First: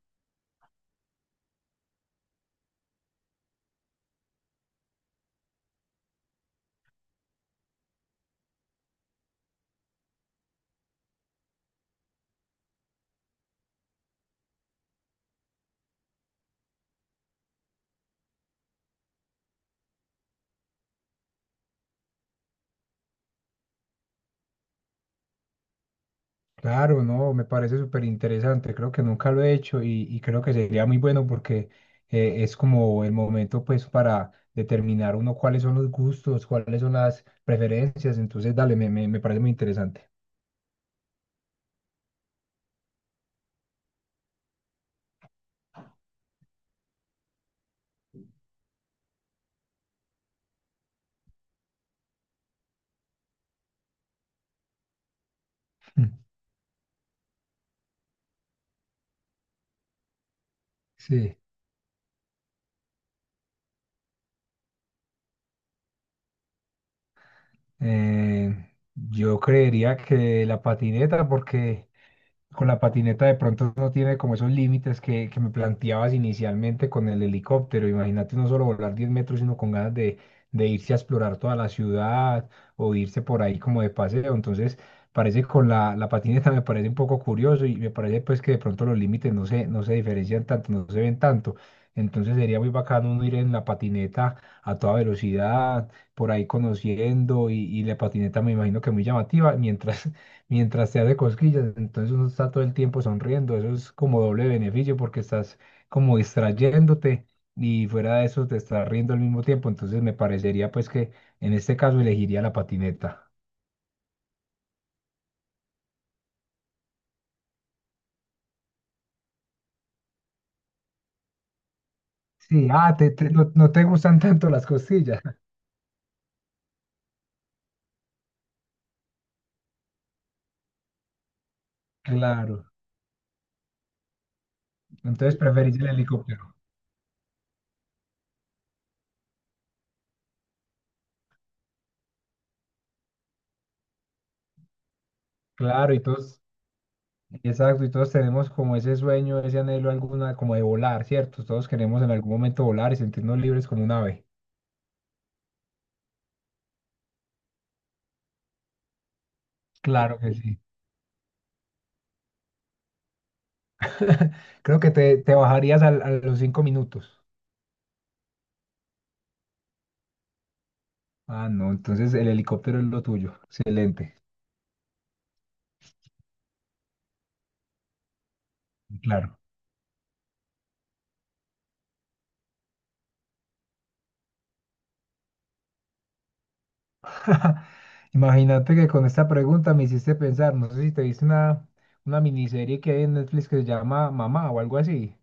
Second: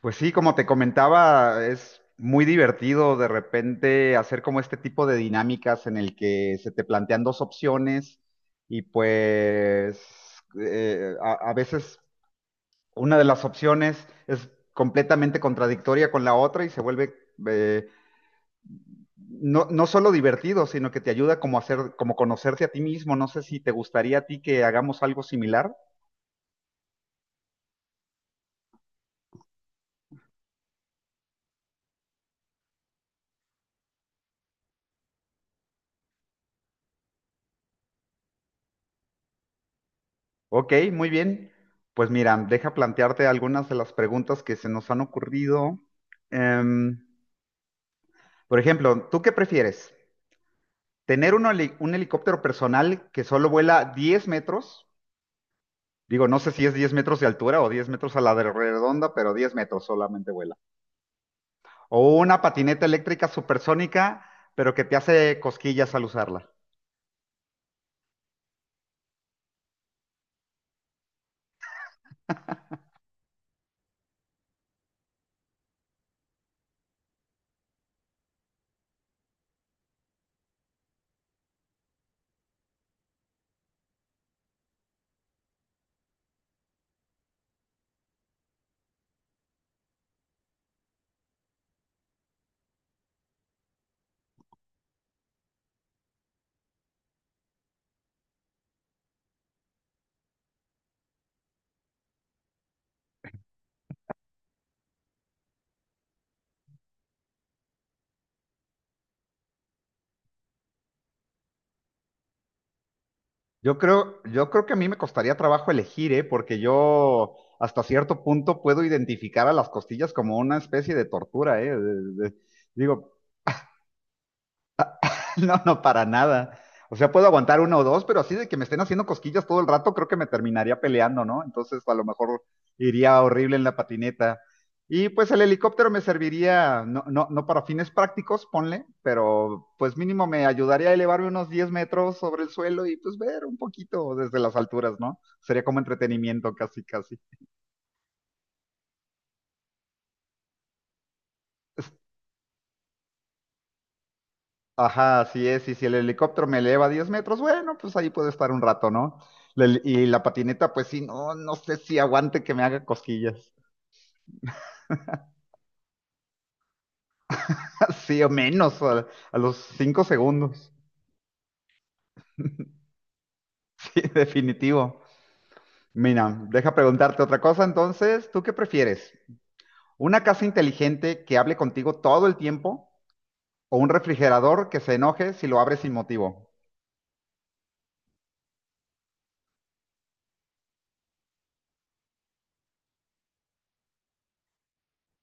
Pues sí, como te comentaba, es muy divertido de repente hacer como este tipo de dinámicas en el que se te plantean dos opciones y pues a veces una de las opciones es completamente contradictoria con la otra y se vuelve eh, no, no solo divertido, sino que te ayuda como a hacer, como conocerte a ti mismo. No sé si te gustaría a ti que hagamos algo similar. Claro, no, me parece súper interesante. Creo que nunca lo he hecho y creo que sería muy bueno porque es como el momento pues para determinar uno cuáles son los gustos, cuáles son las preferencias. Entonces dale, me parece muy interesante. Ok, muy bien. Pues mira, deja plantearte algunas de las preguntas que se nos han ocurrido. Em, por ejemplo, ¿tú qué prefieres? ¿Tener un, un helicóptero personal que solo vuela 10 metros? Digo, no sé si es 10 metros de altura o 10 metros a la de redonda, pero 10 metros solamente vuela. Sí. O una patineta eléctrica supersónica, pero que te hace cosquillas al usarla. Eh, yo creería que la patineta, porque con la patineta de pronto no tiene como esos límites que me planteabas inicialmente con el helicóptero. Imagínate no solo volar 10 metros, sino con ganas de irse a explorar toda la ciudad o irse por ahí como de paseo. Entonces, parece con la patineta me parece un poco curioso y me parece pues que de pronto los límites no se diferencian tanto, no se ven tanto. Entonces sería muy bacano uno ir en la patineta a toda velocidad por ahí conociendo y la patineta me imagino que muy llamativa, mientras, mientras te hace cosquillas. Entonces uno está todo el tiempo sonriendo. Eso es como doble beneficio, porque estás como distrayéndote y fuera de eso te estás riendo al mismo tiempo. Entonces me parecería pues que en este caso elegiría la patineta. Yo creo que a mí me costaría trabajo elegir, ¿eh? Porque yo hasta cierto punto puedo identificar a las costillas como una especie de tortura, ¿eh? Sí, ah, Digo, no, no te gustan tanto las costillas. no, no, para nada. O sea, puedo aguantar uno o dos, pero así de que me estén haciendo cosquillas todo el rato, creo que me terminaría peleando, ¿no? Entonces, a lo mejor Claro, iría horrible en la patineta. Y pues entonces el preferís el helicóptero me helicóptero. serviría, no para fines prácticos, ponle, pero pues mínimo me ayudaría a elevarme unos 10 metros sobre el suelo y pues ver un poquito desde las alturas, ¿no? Sería como Claro, entretenimiento casi, casi. exacto, y todos tenemos como ese sueño, ese anhelo alguna, como de volar, ¿cierto? Todos queremos en algún momento volar y sentirnos libres como un ave. Ajá, así es. Y si el helicóptero me eleva 10 metros, bueno, pues ahí puedo estar un rato, ¿no? La y Claro la que sí. patineta, pues sí, no, no sé si aguante que me haga cosquillas. Creo que te bajarías a los 5 minutos. Sí, o menos, a los 5 segundos. Ah, no, entonces el helicóptero es lo tuyo. Sí, Excelente, definitivo. Mira, deja preguntarte otra cosa entonces. ¿Tú qué prefieres? claro. ¿Una casa inteligente que hable contigo todo el tiempo o un refrigerador que se enoje si lo abres sin motivo? Imagínate que con esta pregunta me hiciste pensar, no sé si te viste una miniserie que hay en Netflix que se llama Mamá o algo así,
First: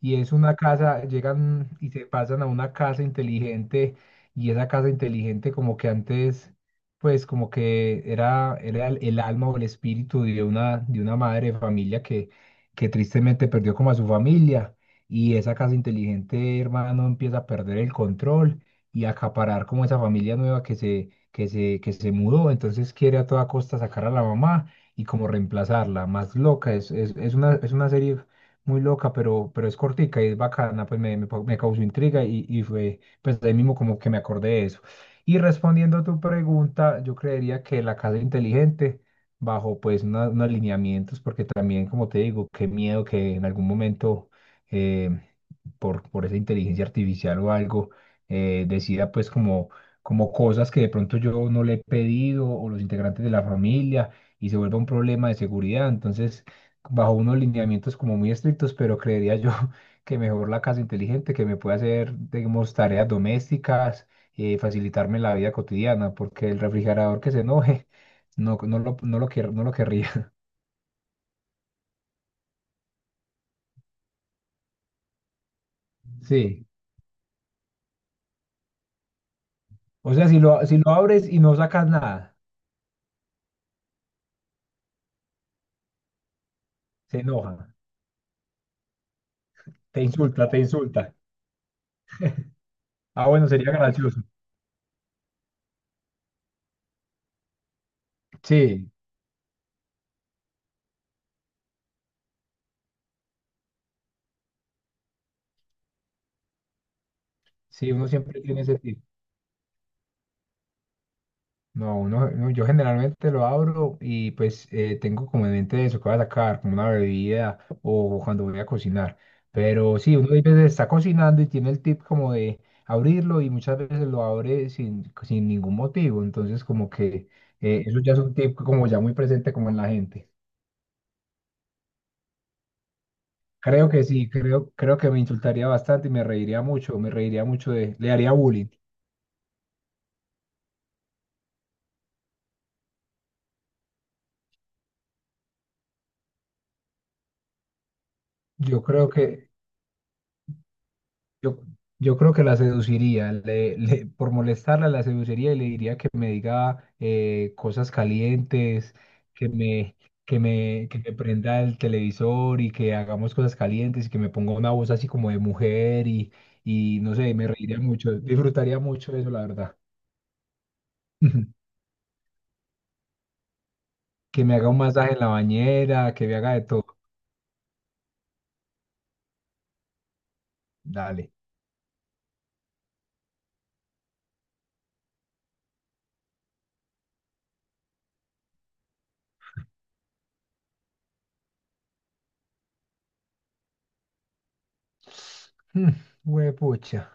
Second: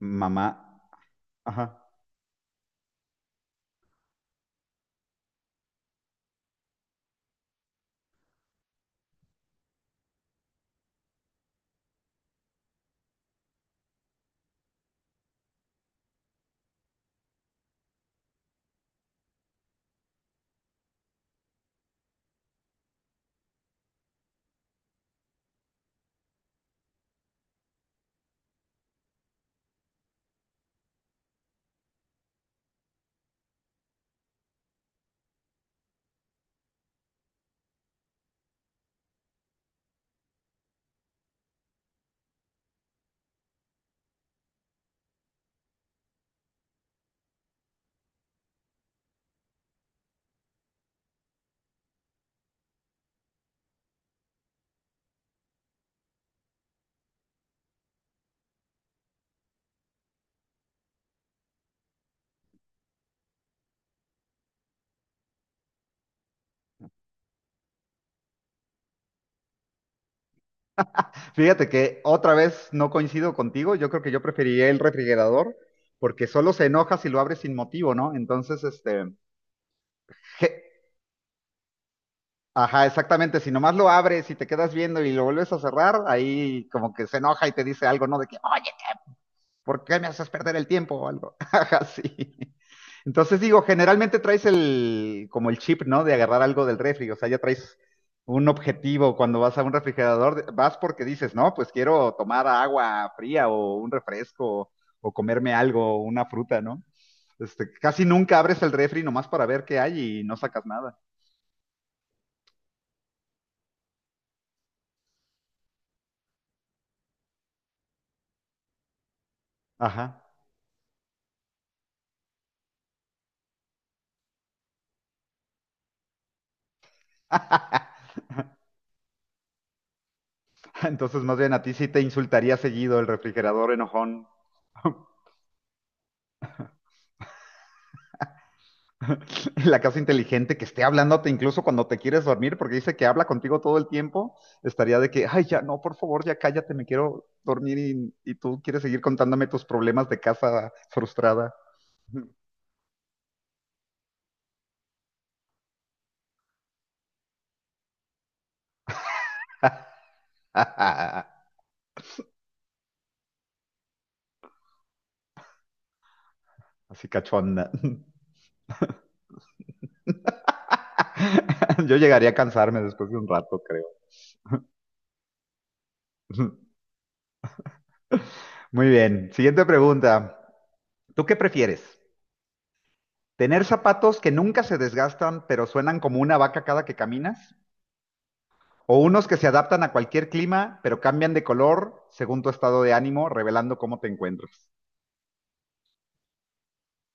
y es Mamá. una casa, llegan y se pasan a una casa inteligente, y esa casa inteligente como que antes, pues como que era el alma o el espíritu de una madre de familia que tristemente perdió como a su familia. Y esa casa inteligente, hermano, empieza a perder el control y a acaparar como esa familia nueva que se mudó. Entonces quiere a toda costa sacar a la mamá y como reemplazarla, más loca. Es una serie muy loca, pero es cortica y es bacana. Pues me causó intriga y fue, pues de ahí mismo como que me acordé de eso. Y respondiendo a tu pregunta, yo creería que la casa inteligente, bajo pues unos lineamientos, porque también, como te digo, qué miedo que en algún momento eh, por esa inteligencia artificial o algo, decida pues como cosas que de pronto yo no le he pedido o los integrantes de la familia, y se vuelva un problema de seguridad. Entonces, bajo unos lineamientos como muy estrictos, pero creería yo que mejor la casa inteligente, que me puede hacer, digamos, tareas domésticas, facilitarme la vida cotidiana, porque el refrigerador que se enoje, no, no lo, no lo querría. Fíjate que otra vez no coincido contigo. Yo creo que yo preferiría el refrigerador porque solo se Sí. enoja si lo abres sin motivo, ¿no? Entonces, este, O sea, si je- lo, si lo abres y no sacas nada, ajá, exactamente. Si nomás lo abres y te quedas viendo y lo vuelves a cerrar, ahí como que se se enoja y te enoja, dice algo, ¿no? De que, oye, ¿por qué te me haces insulta, perder te el tiempo o insulta. algo? Ajá, sí. Ah, Entonces bueno, digo, sería generalmente gracioso. traes el, como el chip, ¿no? De agarrar algo del refri, o sea, ya traes un Sí, objetivo cuando vas a un refrigerador, vas porque dices, no, pues quiero tomar agua fría o un refresco o comerme algo, una fruta, ¿no? Este, sí, casi uno nunca siempre tiene abres el ese refri tipo. nomás para ver qué hay y no sacas nada. No, yo generalmente lo abro, y pues tengo como en mente eso que voy a sacar, como una bebida o cuando voy a cocinar. Pero sí, uno Ajá. a veces está cocinando y tiene el tip como de abrirlo, y muchas veces lo abre sin ningún motivo. Entonces como que eso ya es un tip como ya muy presente como en la gente. Entonces, más bien a ti sí te insultaría seguido el refrigerador Creo que enojón. sí, creo que me insultaría bastante y me reiría mucho de, le haría bullying. La casa inteligente que esté hablándote incluso cuando te quieres dormir, porque dice que habla contigo todo el tiempo, estaría de que, ay, ya no, por favor, ya cállate, me quiero dormir y tú quieres Yo seguir creo contándome que, tus problemas de casa frustrada. Yo, yo creo que la seduciría, por molestarla la seduciría, y le diría que me diga cosas calientes, que me, que me, que me Así prenda el televisor, y que hagamos cosas calientes, y que me ponga una voz así como de mujer, y no sé, me cachonda. reiría mucho, disfrutaría mucho de eso, la verdad. Yo llegaría a cansarme después de un rato, creo. Que me haga un masaje en la bañera, que me haga de todo. Muy bien, siguiente pregunta. ¿Tú Dale. qué prefieres? ¿Tener zapatos que nunca se desgastan pero suenan como una vaca cada que caminas? O unos que se adaptan a cualquier clima, pero cambian de color según tu estado de ánimo, revelando cómo te encuentras. Mm, Huepucha.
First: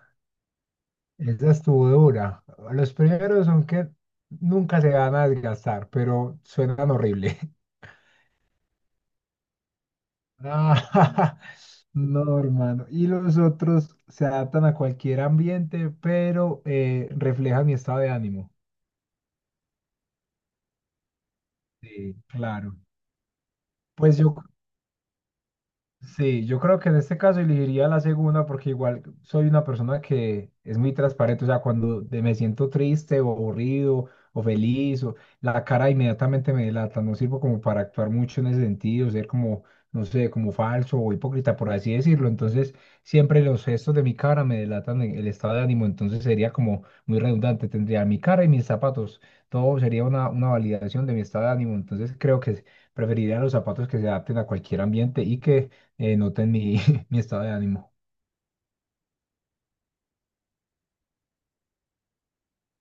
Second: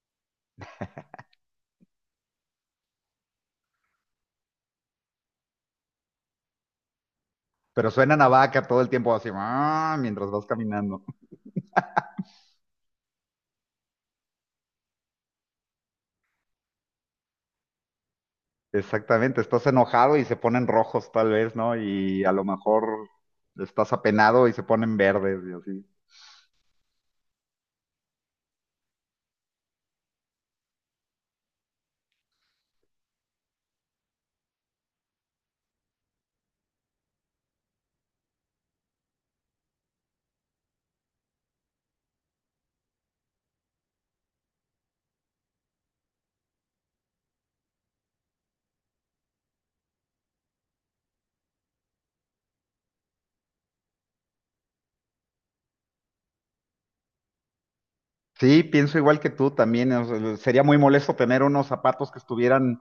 Esa estuvo dura. Los primeros son que nunca se van a desgastar, pero suenan horrible. Pero suenan a vaca todo el tiempo así, "Ah", mientras vas caminando. Ah, no, hermano. Y los otros se adaptan a cualquier ambiente, pero reflejan mi estado de ánimo. Exactamente, estás enojado y se ponen rojos tal vez, ¿no? Sí, Y a lo claro. mejor estás Pues yo apenado y se ponen verdes y así. Sí, yo creo que en este caso elegiría la segunda, porque igual soy una persona que es muy transparente. O sea, cuando me siento triste o aburrido o feliz, la cara inmediatamente me delata. No sirvo como para actuar mucho en ese sentido, ser como, no sé, como falso o hipócrita, por así decirlo. Entonces siempre los gestos de mi cara me delatan el estado de ánimo. Entonces sería como muy redundante, tendría mi cara y mis zapatos, todo sería una validación de mi estado de ánimo. Entonces creo que preferiría los zapatos que se adapten a cualquier ambiente y que noten mi, mi estado de ánimo. Sí, pienso igual que tú también. O sea, sería muy molesto tener unos zapatos que estuvieran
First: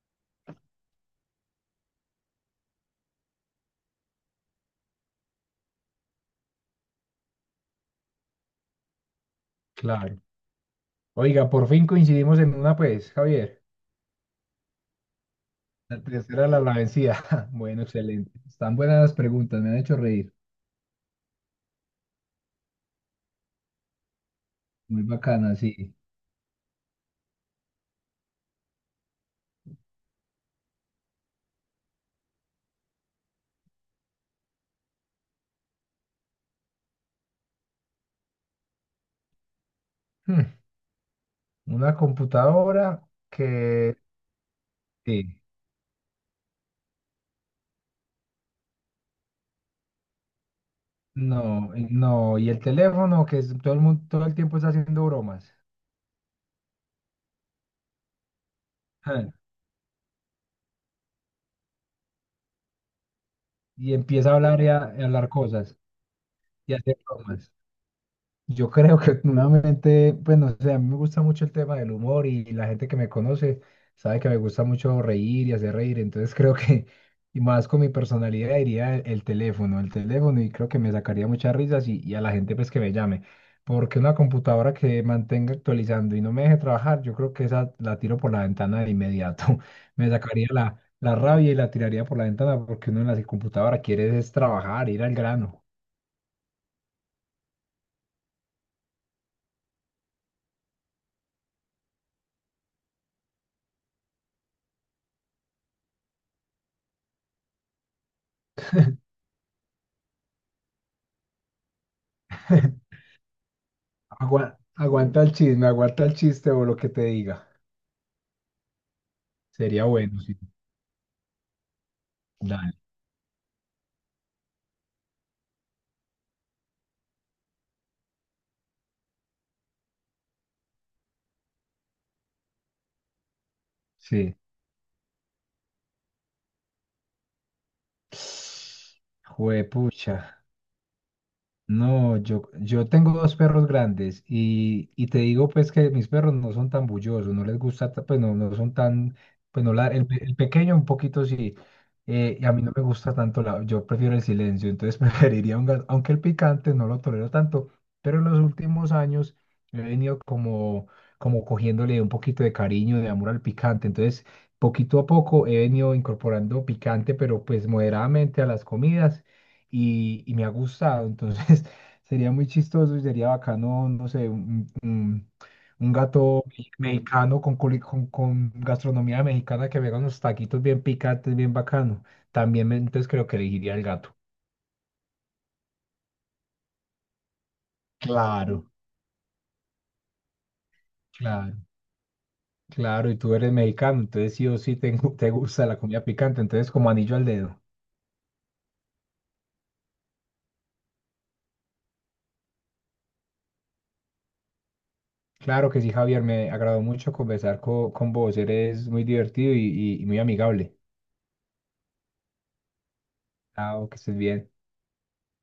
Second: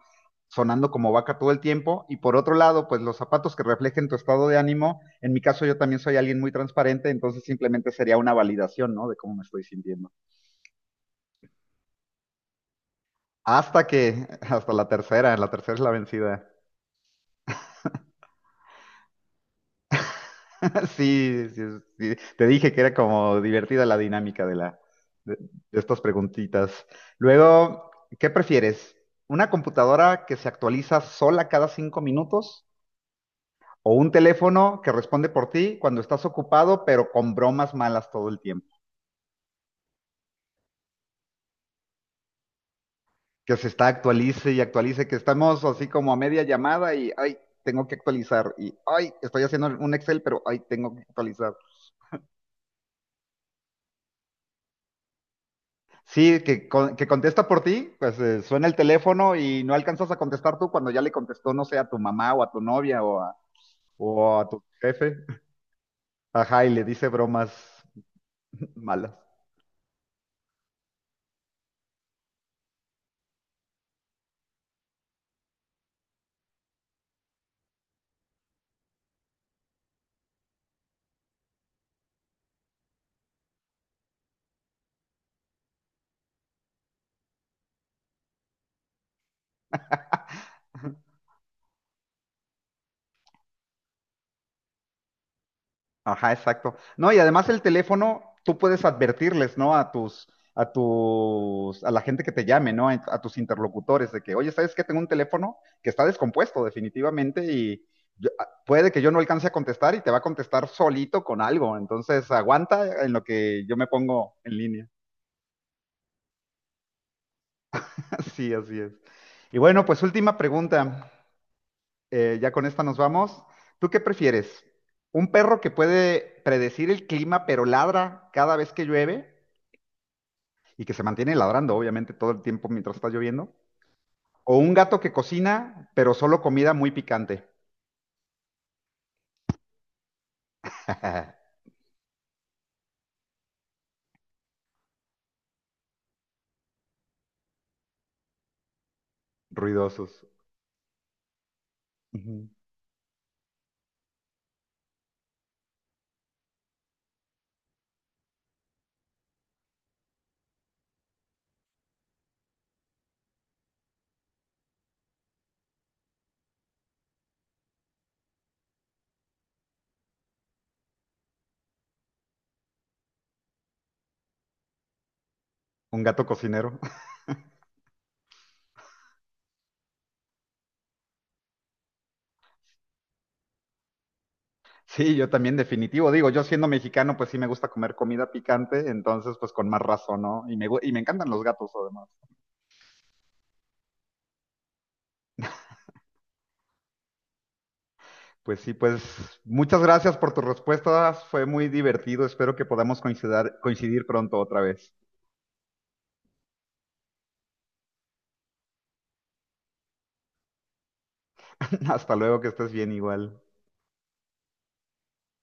sonando como vaca todo el tiempo. Y por otro lado, pues los zapatos que reflejen tu estado de ánimo. En mi caso, yo también soy alguien muy transparente, entonces simplemente sería una validación, ¿no? De cómo me estoy sintiendo. Claro. Oiga, por fin coincidimos en una, pues, Javier. Hasta que, hasta la tercera es la La vencida. tercera la vencida. Bueno, excelente. Están buenas las preguntas, me han hecho reír. Sí, sí, sí. Te dije que era como divertida la dinámica de la Muy de, bacana, de sí. estas preguntitas. Luego, ¿qué prefieres? ¿Una computadora que se actualiza sola cada 5 minutos o un teléfono que responde por ti cuando estás ocupado, pero con bromas malas todo el tiempo? Hmm, Una computadora Que se está que. actualice y actualice, que Sí. estamos así como a media llamada y ay, tengo que actualizar y ay, estoy haciendo un Excel, pero ay, tengo que actualizar. No, no. Y el teléfono que todo el mundo, todo el tiempo está haciendo bromas. Sí, que, que contesta por ti, pues suena el Ah, teléfono y no alcanzas a contestar tú cuando ya le contestó, no sé, a tu mamá o a tu novia y empieza a o a hablar tu y a jefe. hablar cosas Ajá, y y a le hacer dice bromas. bromas Yo creo malas. que nuevamente, pues no sé, a mí me gusta mucho el tema del humor, y la gente que me conoce sabe que me gusta mucho reír y hacer reír. Entonces creo que, y más con mi personalidad, diría el teléfono, el teléfono, y creo que me sacaría muchas risas, y a la gente pues que me llame, porque una computadora que mantenga actualizando y no me deje trabajar, yo creo que esa la tiro por la ventana de inmediato. Me sacaría la rabia y la tiraría por la ventana, porque uno en la computadora quiere es trabajar, ir al grano. Ajá, exacto. No, y además el teléfono, tú puedes advertirles, ¿no? A tus, a la gente que te llame, ¿no? A tus interlocutores de que, oye, ¿sabes qué? Tengo un teléfono que está descompuesto definitivamente y puede que yo no alcance a contestar y te va a contestar solito con algo. Entonces, aguanta en lo que yo me pongo en Agua- línea. aguanta el chisme, aguanta el chiste o lo que te diga. Sí, así es. Y bueno, Sería pues bueno, última sí. pregunta. Ya con Dale. esta nos vamos. ¿Tú qué prefieres? ¿Un perro que puede predecir el clima pero ladra cada vez que llueve? Y que se mantiene ladrando, obviamente, todo el tiempo mientras está lloviendo. Sí. O un gato que cocina, pero solo comida muy picante. Juepucha. No, yo tengo dos perros grandes, y te digo pues que mis perros no son tan bullosos, no les gusta, pues no, no son tan, pues no, Ruidosos. el pequeño un poquito sí, y Ujú. a mí no me gusta tanto, yo prefiero el silencio. Entonces preferiría un gato, aunque el picante no lo tolero tanto, pero en los últimos años he venido como, cogiéndole un poquito de cariño, de amor al picante. Entonces poquito a poco he venido incorporando picante, pero pues moderadamente a las comidas, y me ha gustado. Entonces, sería muy chistoso y sería bacano, no sé, un Un gato gato cocinero. mexicano con gastronomía mexicana, que me haga unos taquitos bien picantes, bien bacano. También, entonces creo que elegiría el gato. Sí, yo también, definitivo. Digo, yo siendo mexicano, pues sí me gusta comer comida Claro, picante, entonces pues con más razón, ¿no? Y me, y me encantan los Claro, gatos además. claro, y tú eres mexicano, entonces sí o sí te gusta la comida picante, entonces como anillo al dedo. Pues sí, pues muchas gracias por tus respuestas. Fue muy divertido. Espero que podamos coincidir pronto otra vez. Claro que sí, Javier, me agradó mucho conversar con vos, eres muy divertido y muy amigable. Hasta luego, que estés bien igual. Chao, que estés bien.